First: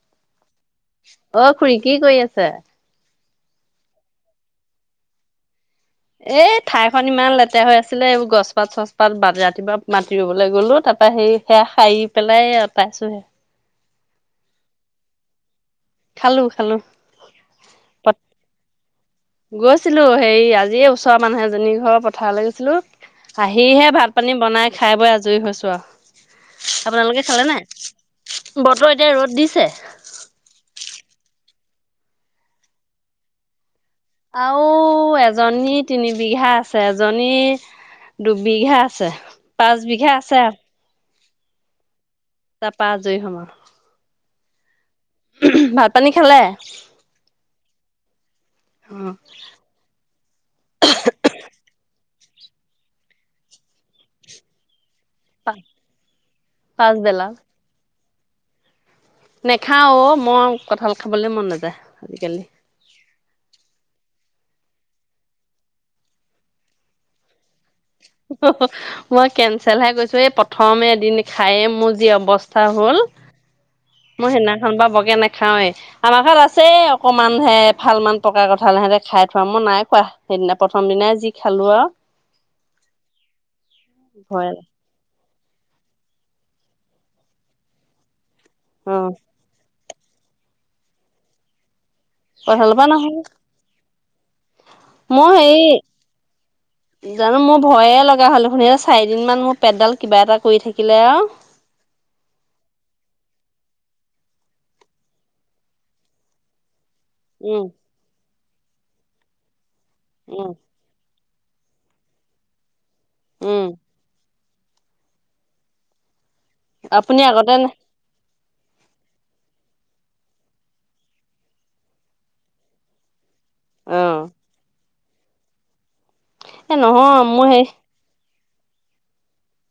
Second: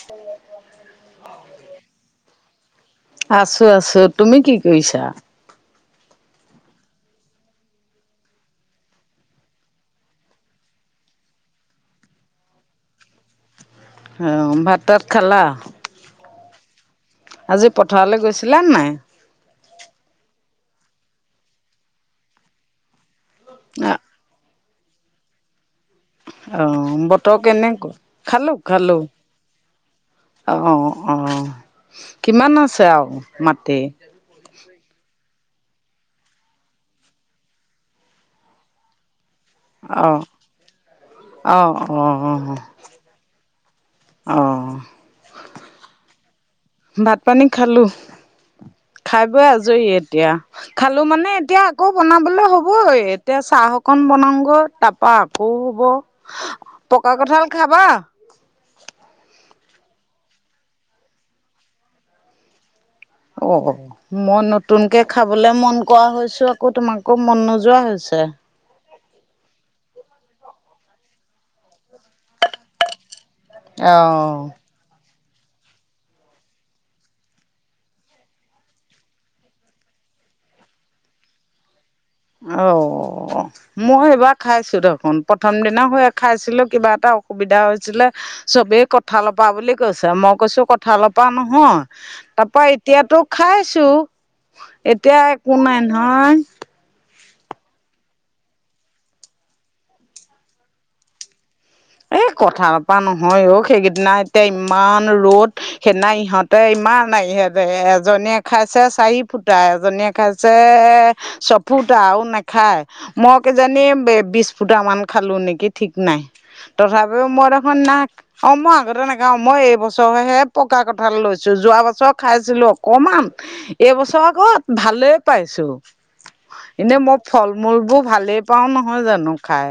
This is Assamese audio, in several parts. [unintelligible] অ' খুুৰী কি কৰি আছে? আছো আছো, তুমি কি কৰিছা? এই ঠাইখন ইমান লেতেৰা হৈ আছিলে, এইবোৰ গছপাত চছপাত বা ৰাতিপুৱা মাটিৰুবলৈ গ'লো, তাপা সেই- সেয়া শাৰি পেলাই অতাইছুহে। হে অ ম ভাত তাত খালা? খালো খালো, আজি পথাৰলৈ পত- গৈছিলা নাই গৈছিলো হেৰি আজি ওচৰৰ মানুহ এজনী ঘৰৰ পথাৰলে গৈছিলো। আহিহে ভাত পানী বনাই খাই বৈ আজৰি হৈছো আও। অ' বতৰ কেনেকু, খালো বতৰ খালো। এতিয়া ৰ'দ দিছে অঁ অঁ' কিমান আছে আৰু মাটি? আও এজনী তিনি বিঘা আছে, এজনী- দুবিঘা আছে। পাঁচ বিঘা অ' আছে অ অ অহ'। পা আজ ই হম আউ অঁ ভাত পানী খালে? ভাত পানী খালোঁ। খাই বৈ আজৰি এতিয়া, খালো মানে এতিয়া আকৌ বনাবলে হ'বই এতিয়া চাহ অকন বনাওগৈ তাপ পা আকৌ অ হ'ব, পকা পাছবেলা কঁঠাল খাবা? নেখাওঁ অ মই কঁঠাল খাবলৈ মন নাযায় আজিকালি। অ অ মই নতুনকে খাবলে মন কৰা হৈছো অ আকৌ তোমাকো মন নোযোৱা হৈছে। হু হু মই কেঞ্চেলহে কৈছোঁ এই প্ৰথমে এদিন খায়েই মোৰ যি অৱস্থা হ'ল। মই অ'। সেইদিনাখন পা বকে নাখাৱে। আমাৰ ঘৰত আছে এ অকমান হে এফাল মান পকা কঠাল হেহেটে খাই থোৱা, মই নাই খোৱা। সেইদিনা, প্ৰথম দিনাই যি খালো আও অ মই এইবাৰ ভয় খাইছো দেখোন। প্ৰথম দিনা হে খাইছিলো কিবা এটা অসুবিধা হৈছিলে চবেই অ কঠাল প পা হোৱা বুলি কৈছে মই কৈছো কঠালৰ পৰা নহয়। তাপা কঁঠালৰ পৰা নহয় এতিয়াতো খাইছো এতিয়া মই একো হেৰি নাই নহয়। জানো মোৰ ভয়ে লগা হ'ল দেখোন এই চাৰিদিনমান মোৰ পেটডাল কিবা এটা কৰি থাকিলে আৰু এই কঠালৰ পৰা নহয় অ সেইকেইদিনা এতিয়া ইমান ৰ'দ সেইদিনা ইহঁত, তে ইমান ইহেঁতে উম এজনীয়ে খাইছে চাৰি ফুটা এজনীয়ে উম খাইছে চফুতা আৰু নেখায় মই উম কিজানি বিশ ফুটা মান খালো নেকি ঠিক নাই আপুনি তথাপিও মোৰ আগতে দেখোন নাই অ মই আগতে নখাওঁ মই এইবছৰহে পকা কঁঠাল লৈছো যোৱা বছৰ খাইছিলো অকমান অ এইবছৰ আকৌ ভালে পাইছো। এ এনে মই নহয় মোৰ ফল সেই মূল বোৰ ভালেই পাও নহয় জানো খাই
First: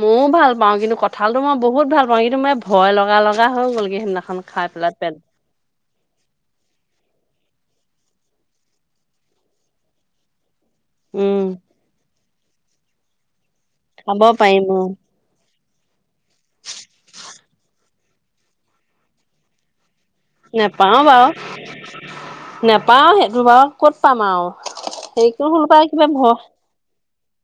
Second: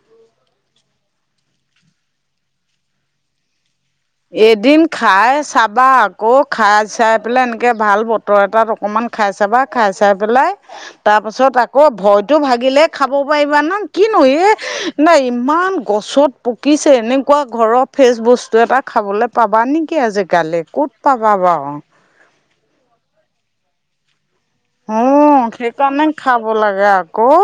মইও ভাল পাওঁ কিন্তু কঁঠালটো মই বহুত ভাল পাওঁ কিন্তু মই ভয় লগা লগা হৈ গ'লগে সেদিনা এদিন খাই চাবা আকৌ খাই চাই পেলাই এনেকৈ ভাল বতৰ এটাত অকণমান খাই চাবা খাই চাই পেলাই তাৰ উম পাছত আকৌ ভয়তো ভাগিলে খাব পাৰিবা ন কিনো খাব এ পাৰিম অ নাই ইমান গছত পকিছে এনেকুৱা ঘৰৰ ফ্ৰেচ বস্তু এটা খাবলৈ পাবা নেকি আজিকালি ক'ত পাবা বাৰু নাপাও সেইটো বাৰু ক'ত পাম আৰু অ' হেটো ফালৰ পৰা সেইকাৰণে কিবা ভয় খাব লাগে আকৌ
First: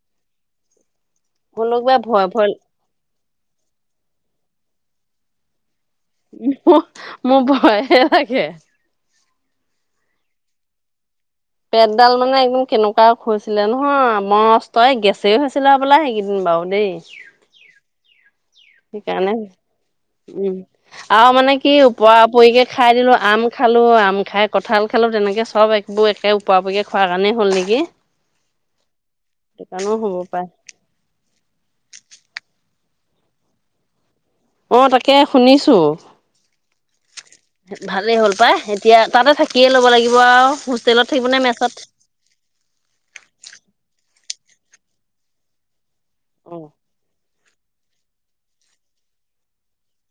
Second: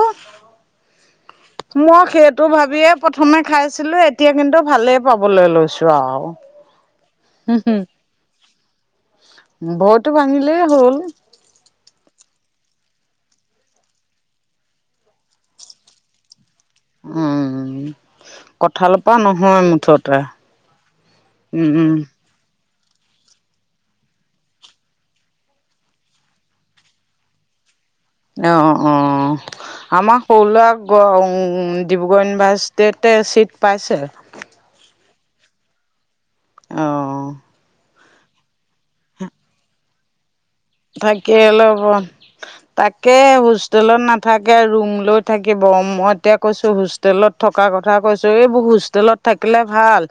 হ'লেও কিবা মই ভয় সেইটো ভয় ভাবিয়ে প্ৰথমে খাইছিলো এতিয়া কিন্তু ভালেই পাবলৈ লৈছো। আৰু মো অ মোৰ ভয়হে লাগে ভয়তো ভাঙিলেই হ'ল। পেটডাল মানে একদম কেনেকুৱা হৈছিলে নহয় মস্ত এই গেছেই হৈছিলে হবলা সেইকেইদিন বাৰু দেই উম কঁঠালৰ পৰা সেইকাৰণে নহয় মুঠতে কৈছো উম আৰু মানে উম কি উম ওপৰা পৰিকে খাই দিলোঁ আম খালোঁ আম খাই কঁঠাল খালোঁ তেনেকে চব একবোৰ একে, উপৰা উপৰিকে খোৱাৰ কাৰণেই হ'ল নেকি অ অ সেইটো কাৰণেও হ'ব আমাৰ সৰু পাৰে, লৰা ক উ ডিব্ৰুগড় ইউনিভাৰ্চিটিতে ছিট পাইছে। অ তাকে শুনিছো। অহ ভালেই হ'ল পায় এতিয়া তাতে থাকিয়ে ল'ব লাগিব আৰু হোস্ট থাকে লব তাকে হোষ্টেলত, নাথাকে ৰুম লৈ থাকিব মই এতিয়া অ। কৈছোঁ! হোষ্টেলত থকা কথা কৈছোঁ এইবোৰ হোষ্টেলত, থাকিলে ভাল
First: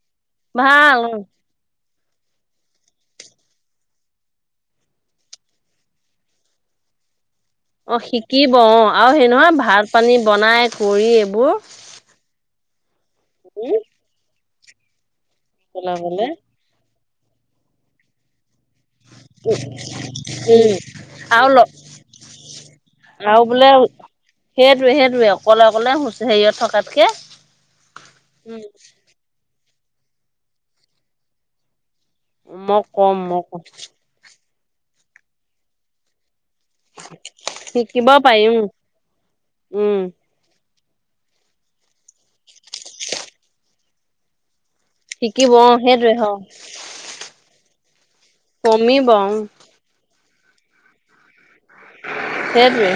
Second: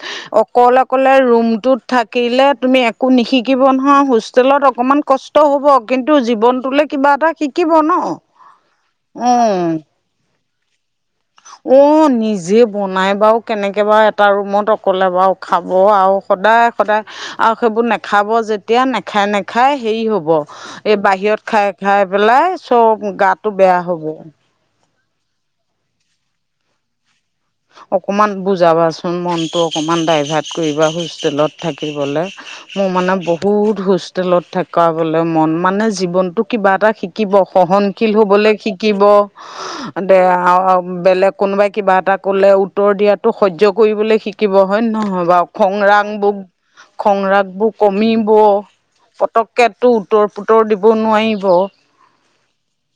অকলে ভাল অকলে অ ৰুমটোত থাকিলে তুমি একো নিশিকিব নহয় হোষ্টেলত অকণমান কষ্ট হ'ব কিন্তু জীৱনটোলৈ কিবা এটা শিক অ শিকিব অ আৰু সেই নহয় ভাত, পানী বনাই কৰি এইবোৰ- অ নিজে বনাই বাৰু উম কেনেকে বাৰু এটা ৰুমত অকলে বাৰু খাব আৰু চলাবলে সদায়- সদায় আৰু সেইবোৰ নেখাব যে তেতিয়া নেখায় নেখায় হেৰি হ'ব। উম এই আৰু বাহিৰত ল খাই খাই পেলাই সব আৰু গাটো বোলে বেয়া হ'ব। সেইটোৱে সেইটোৱে অকলে অকলে হুচ হেৰিয়ত থকাতকে অকমান উম বুজাবাচোন মনতটো অকমান ডাইভাৰ্ট, কৰিবা হোষ্টেলত থাকিবলে। মই মোৰ মানে কম মই কম বহুত হোষ্টেলত থকা বোলে মন মানে জীৱনটো কিবা এটা। শিকিব শিকিব সহনশীল হ'বলে পাৰিম শিকিব উম দেহাও বেলেগ। কোনোবাই কিবা এটা ক'লে উত্তৰ দিয়াটো সহ্য কৰিবলৈ শিক থাকিব হয় নহয় বাৰু শিকিব অ খংৰাগ সেইটোৱে হয় বুক খং ৰাগবোৰ কমিব কমিব উম পতককেটো উত্তৰ পোতৰ দিব নোৱাৰিব। সেইটোৱে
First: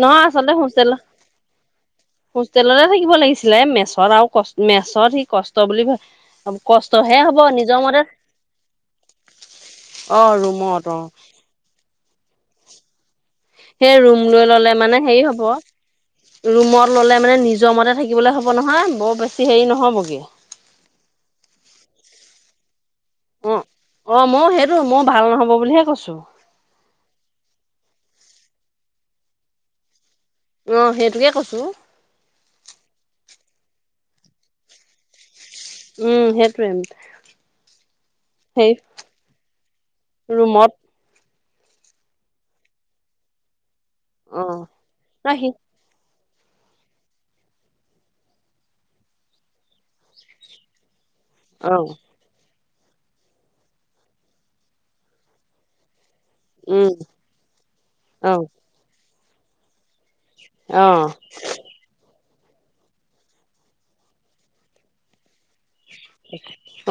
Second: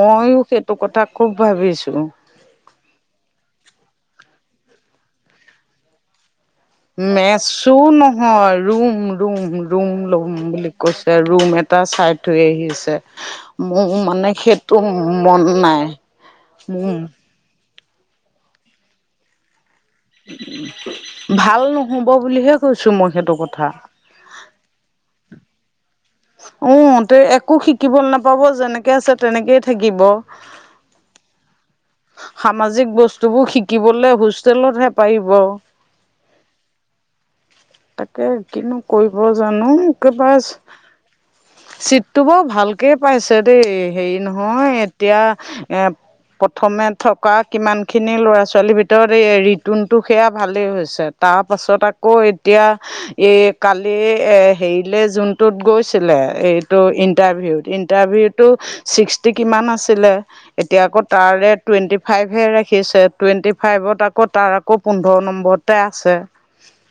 নহয় আচলতে সেইটো হোষ্টেলত কথা খুব ভাবিছো। হোষ্টেলতে থাকিব লাগিছিলে এ মেছত আৰু কছ মেছত সি কষ্ট বুলি ভাব মেচো নহয় ৰুম ৰুম ৰুম অ ৰুম বুলি ৰুমত অ কৈছে। ৰুম এটা এটা চাই থৈ আহিছে। মোৰ সেই ৰুম মানে লৈ ললে সেইটো মানে হেৰি মন হ'ব নাই ৰুমত মোৰ ললে মানে নিজ নিজৰ মতে থাকিবলৈ হ'ব নহয় বৰ বেছি হেৰি নহ'বগে। ভাল নহ'ব বুলিহে কৈছো মই সেইটো অ কথা। অ মইও সেইটো মই ভাল নহব বুলিহে কৈছো। উ তে একো শিকিব নাপাব যেনেকে আছে তেনেকেই থাকিব। অঁ সেইটোকে কৈছোঁ। সামাজিক বস্তুবোৰ শিকিবলৈ হোষ্টেলতহে পাৰিব। উম সেইটোৱে। তাকে সেই কিনো কৰিব জানো কিবাছ ৰুমত চিটটো বৰ ভালকে পাইছে দেই হেৰি অ নহয় এতিয়া ন সি এপ থমে থকা কিমানখিনি ল'ৰা ছোৱালীৰ ভিতৰত এই ৰিতুনটো, সেয়া ভালেই হৈছে। অ তাৰপাছত আকৌ এতিয়া এই কালি এ হেৰিলে জোনটোত গৈছে। ছিলে এইটো উম ইণ্টাৰভিউত অ ইণ্টাৰভিউটো, ছিক্সটি কিমান আছিলে। এতিয়া অ আকৌ তাৰে টুৱেণ্টি ফাইভহে ৰাখিছে টুৱেণ্টি ফাইভত আকৌ তাৰ আকৌ পোন্ধৰ নম্বৰত তে আছে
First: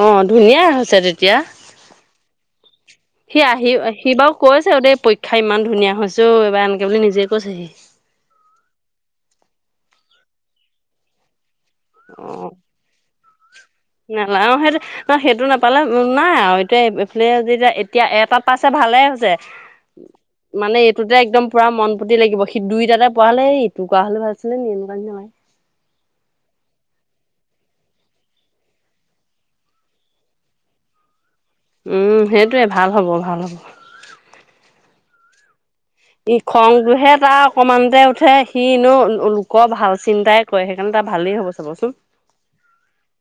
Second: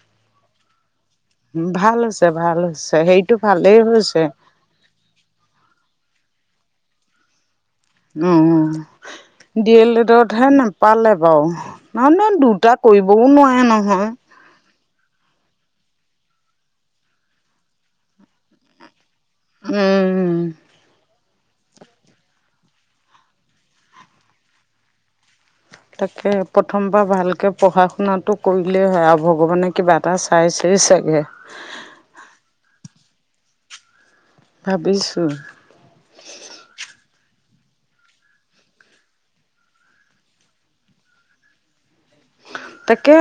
অ ধুনীয়া হৈছে তেতিয়া ভাল হৈছে ভাল হৈছে। সেইটো সি আহি ভালেই সি হৈছে বাৰু কৈছে অ দেই পৰীক্ষা ইমান ধুনীয়া হৈছেও এইবাৰ আনকে বুলি নিজে কৈছে। সি উম ডি এল এডত হে নাপালে বাৰু নহ ন দুটাত কৰিবও নোৱাৰে নহয়। [unintelligible] [inaudible] না সেইটো নাপালে উম নাইয়া আৰু এতিয়া এইফালে যেতিয়া এতিয়া এটাত পাইছে ভালে হৈছে। উম মানে। টোতে একদম পুৰা মন প্ৰতি লাগিব সি দুইটাতে পঢ়া হ'লে হ এই ইটো পোৱা হ'লে ভাল আছিলে এনেকুৱা। তাকে প্ৰথমবাৰ ভালকৈ পঢ়া শুনাটো কৰিলেই হয় আৰু ভগৱানে কিবা এটা চাই চেই চাগে। অ। উম সেইটোৱে ভাল হ'ব ভাল হ'ব। ভাবিছোঁ। ই খংটোহে তাৰ অকমানতে উঠে সিনো লোকৰ ভাল চিন্তাই কৰে সেইকাৰণে তাৰ ভালেই হ'ব। চাবচোন। তাকে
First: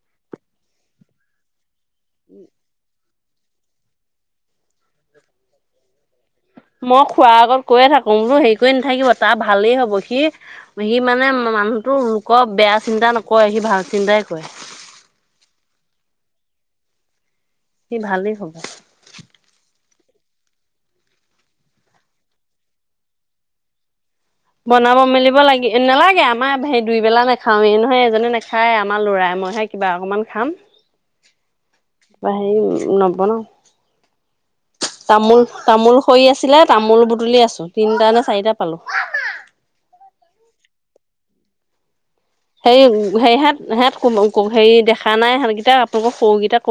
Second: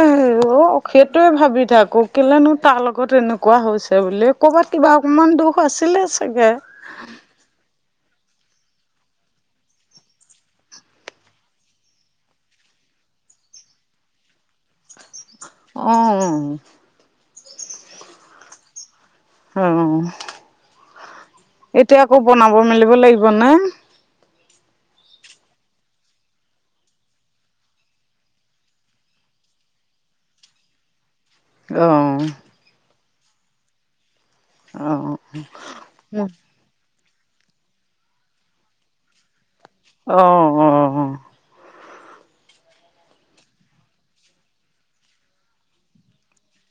অ সেইটোৱে ভাবি থাকো কেলেনো তাৰ লগত এনেক। কোৱো হৈছে বুলি ক'ৰবাত কিবা অকণমান দোখ আছিলে চাগে। মই খুৰাৰ আগত কৈয়ে থাকো বোলো হেৰি কৰি নাথাকিব তাৰ ভালেই হ'ব সি। সি মানে মানুহটো লোকৰ বেয়া চিন্তা নকৰে সি ভাল চিন্তাই কৰে। অ। সি ভালেই হ'ব। অ এতিয়া আকৌ বনাব মেলিব লাগিব না। বনাব মেলিব লাগি নালাগে আমাৰ সেই দুইবেলা নাখাওৱে নহয় এজনে নাখায় আমাৰ লৰাই মইহে। কিবা অকণমান খাম। অ' বা সেই নবনাও। অ' তামোল তামোল সৰি আছিলে তামোল বুটলি আছো তিনটা নে চাৰিটা পালো। অ অ অ অ। সেৰি হেৰিহ সিহঁত হেৰি দেখা নাই সহঁতকেইটা আপোনালোকৰ সৰুকেইটাক।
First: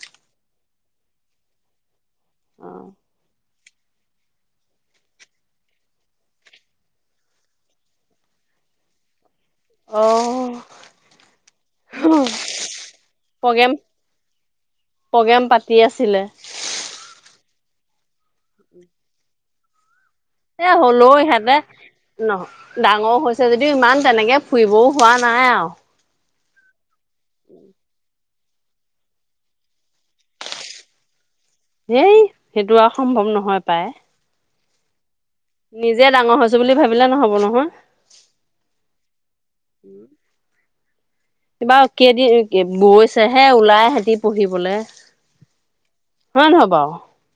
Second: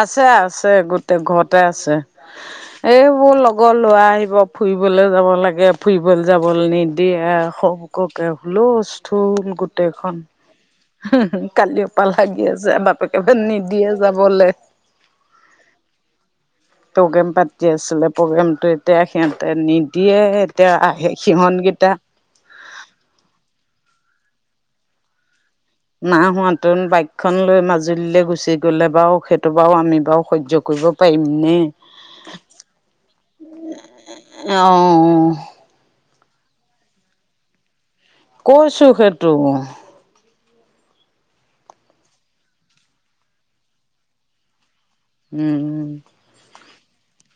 আছে আছে গোটেই ঘৰতে আছে। অ অ এই মোৰ লগৰ ল'ৰা আহিব ফুৰিবলৈ যাব লাগে ফুৰিবলৈ যাবলৈ নিদিয়ে আকৌ। ককে হুলুষ্ঠল গোটেইখন। ওমহো কালিৰ পৰা লাগি আছে বাপেকে প্ৰগ্ৰেম নিদিয়ে যাবলৈ। প্ৰগ্ৰেম পাতি আছিলে। প্ৰগ্ৰেম পাতি আছিলে প্ৰগ্ৰেমটো এতিয়া সিহঁতে নিদিয়ে। এতিয়া আহে সিহনকেইটা। ন ডাঙৰ হৈছে যদিও ইমান তেনেকে ফুৰিবও হোৱা নাই আৰু। না হোৱা নতুন বাইক খন লৈ মাজুলীলৈ গুচি। গ'লে বাৰু সেইটো বাৰু আমি বাৰু সহ্য কৰিব পাৰিমনে। হেই সেইটো আৰু সম্ভৱ নহয় পায়। অঅ। নিজে ডাঙৰ হৈছোঁ বুলি ভাবিলে নহ'ব নহয়। কৈছো সেইটো। কিবা কেইদিন বৈছেহে ওলাই সেতি পঢ়িবলৈ। হয় নে নহয় বাও।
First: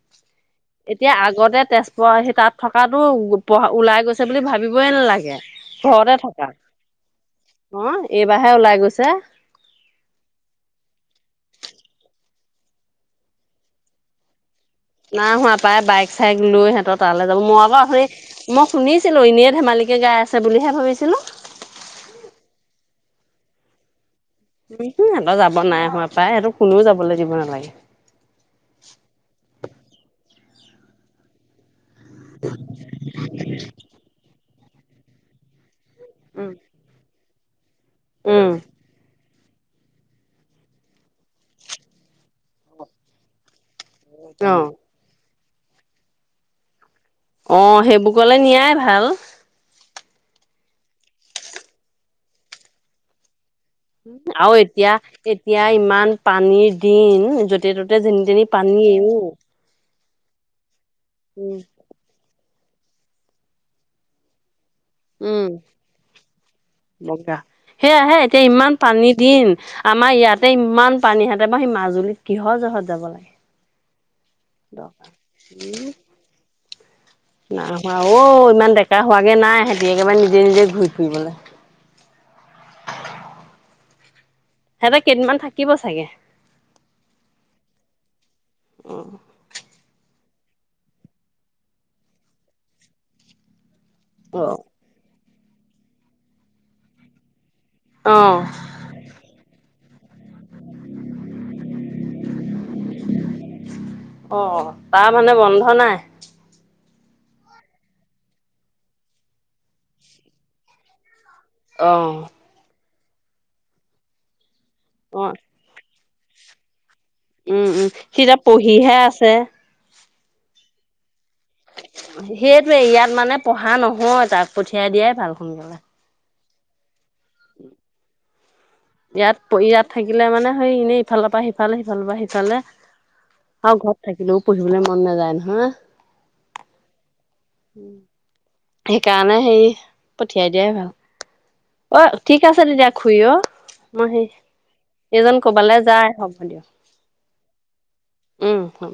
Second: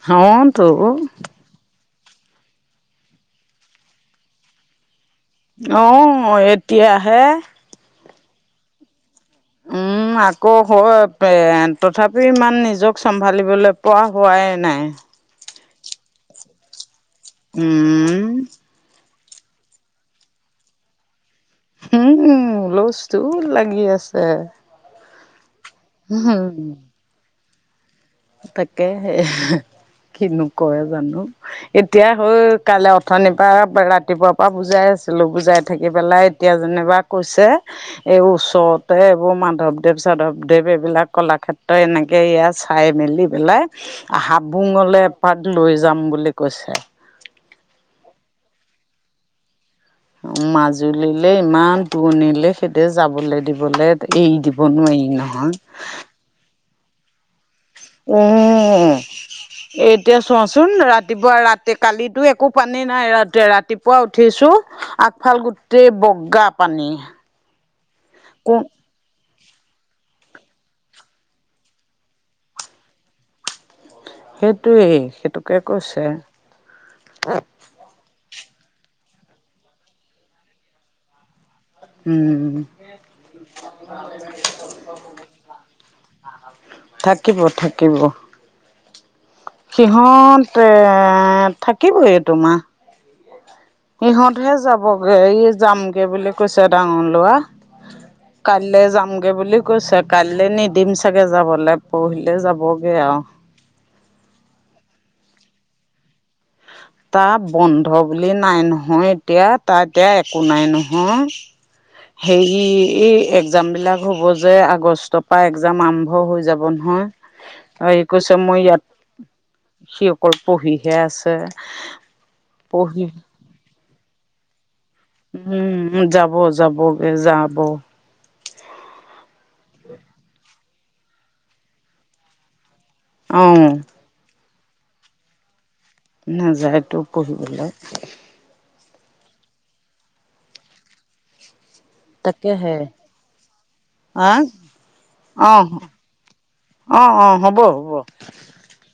হটো। এতিয়া আগতে তেজপুৰ সি তাত থকাতো ওলাই গৈছে বুলি ভাবিবই নালাগে। অ ঘৰতে থকা এতিয়া হে। অ এইবাৰহে ওলাই গৈছে। উম। আকৌ এ তথাপি ইমান নিজক চম্ভালিবলৈ পোৱা হোৱাই নাই। নাই হোৱা প্ৰায় বাইক চাইক লৈ সিহঁত তালৈ যাব মো আ উঠনি। উম, মই শুনিছিলো এনেই ধেমালিকে গাই আছে বুলিহে ভাবিছিলো। উম লজটো লাগি আছে। [inaudible] সিহতৰ যাব নাই হোৱা পায় সিহতক হম কোনো যাবলি দিব নালাগে। তাকে [inaudible] কিনো কয় জানো। এতিয়া হল কাইলৈ অথনিৰ পৰা ৰাতিপুৱাৰ পৰা বুজাই আছিলো বুজাই। থাকি পেলাই এতিয়া যেনিবা কৈছে এই উম, ওচৰত। টে এইবোৰ মাধৱদেৱ সাধৱদেৱ এইবিলাক কলাক্ষেত্ৰ এনেকে ইয়াত চাই মেলি পেলাই। অ', হাবুঙলে এপাত লৈ যাম বুলি কৈছে। অ সেইবোৰ কলে নিয়াই ভাল। মাজুলীলে ইমান দৰণিলে সেইটো যাবলৈ দিব। গ'লে এৰি আৰু দিব এতিয়া নোৱাৰি নহয়। এতিয়া ইমান পানীৰ দিন যতে ত'তে যেনি তেনি পানী উম উম। এতিয়া চোৱাচোন ৰাতিপুৱা উম, ৰাতি। কালিতো একো পানী নাই ৰা ৰাতিপুৱা উঠিছো। আগফাল উম, গোটেই বগা পানী বগা সেয়াহে এতিয়া কু। ইমান পানী দিম আমাৰ ইয়াতে ইমান পানীহেঁতে মাৰ সেই মাজুলীত কিহৰ জহত যাব লাগে। সেইটোৱেই দৰকাৰ সেইটোকে কৈছে। নহোৱা অ', ইমান ডেকা হোৱাগে নাই সিহতি একেবাৰে নিজে নিজে ঘূৰি ফুৰিবলৈ। উম,। সিহঁতে কেইদিনমান থাকিব চাগে থাকিব থাকিব। অ'। সিহঁতে থাকিবই এটো মাহ। ইহঁতহে অ', যাবগে ই যামগে বুলি কৈছে ডাঙৰ লোৱা। অ'। কাইলে যাম। গে বুলি কৈছে কাইলে নিদিম চাগৈ যাবলে পৰহিলে যাবগে আও। অ 'অ তাৰ মানে বন্ধ নাই। তাৰ বন্ধ বুলি নাই নহয় এতিয়া তাত এতিয়া একো নাই নহ। অঁ'। হে এই একজাম বিলাক হ'ব যে আগষ্টৰ পৰা একজাম আৰম্ভ হৈ যাব নহয়। উম উম হেৰি সি কৈছে এতিয়া মই ইয়াত পঢ়িহে আছে। সি অকল পঢ়িহে আছে। সেইটোয়ে পঢ়ি ইয়াত মানে পঢ়া নহয় তাক পঠিয়াই দিয়াই। ভাল সোনকালে। উম, যাব যাবগে যাব। ইয়াত ইয়াত থাকিলে মানে সেই এনেই ইফালৰ পৰা সিফালে সিফালৰ পৰা সিফালে অ আৰু। [inaudible] থাকিলেও পঢ়িবলৈ মন নাযায় নহয়। নাযায়তো পঢ়িবলৈ। সেইকাৰণে হেৰি পঠিয়াই দিয়াই ভাল। অ', ঠিক আছে তাকেহে তেতিয়া খুহ অ', মই সে। আহ এইজন অ কবালে যায় হ'ব দিয়ক অ অ হ'ব হ'ব। উম, হম।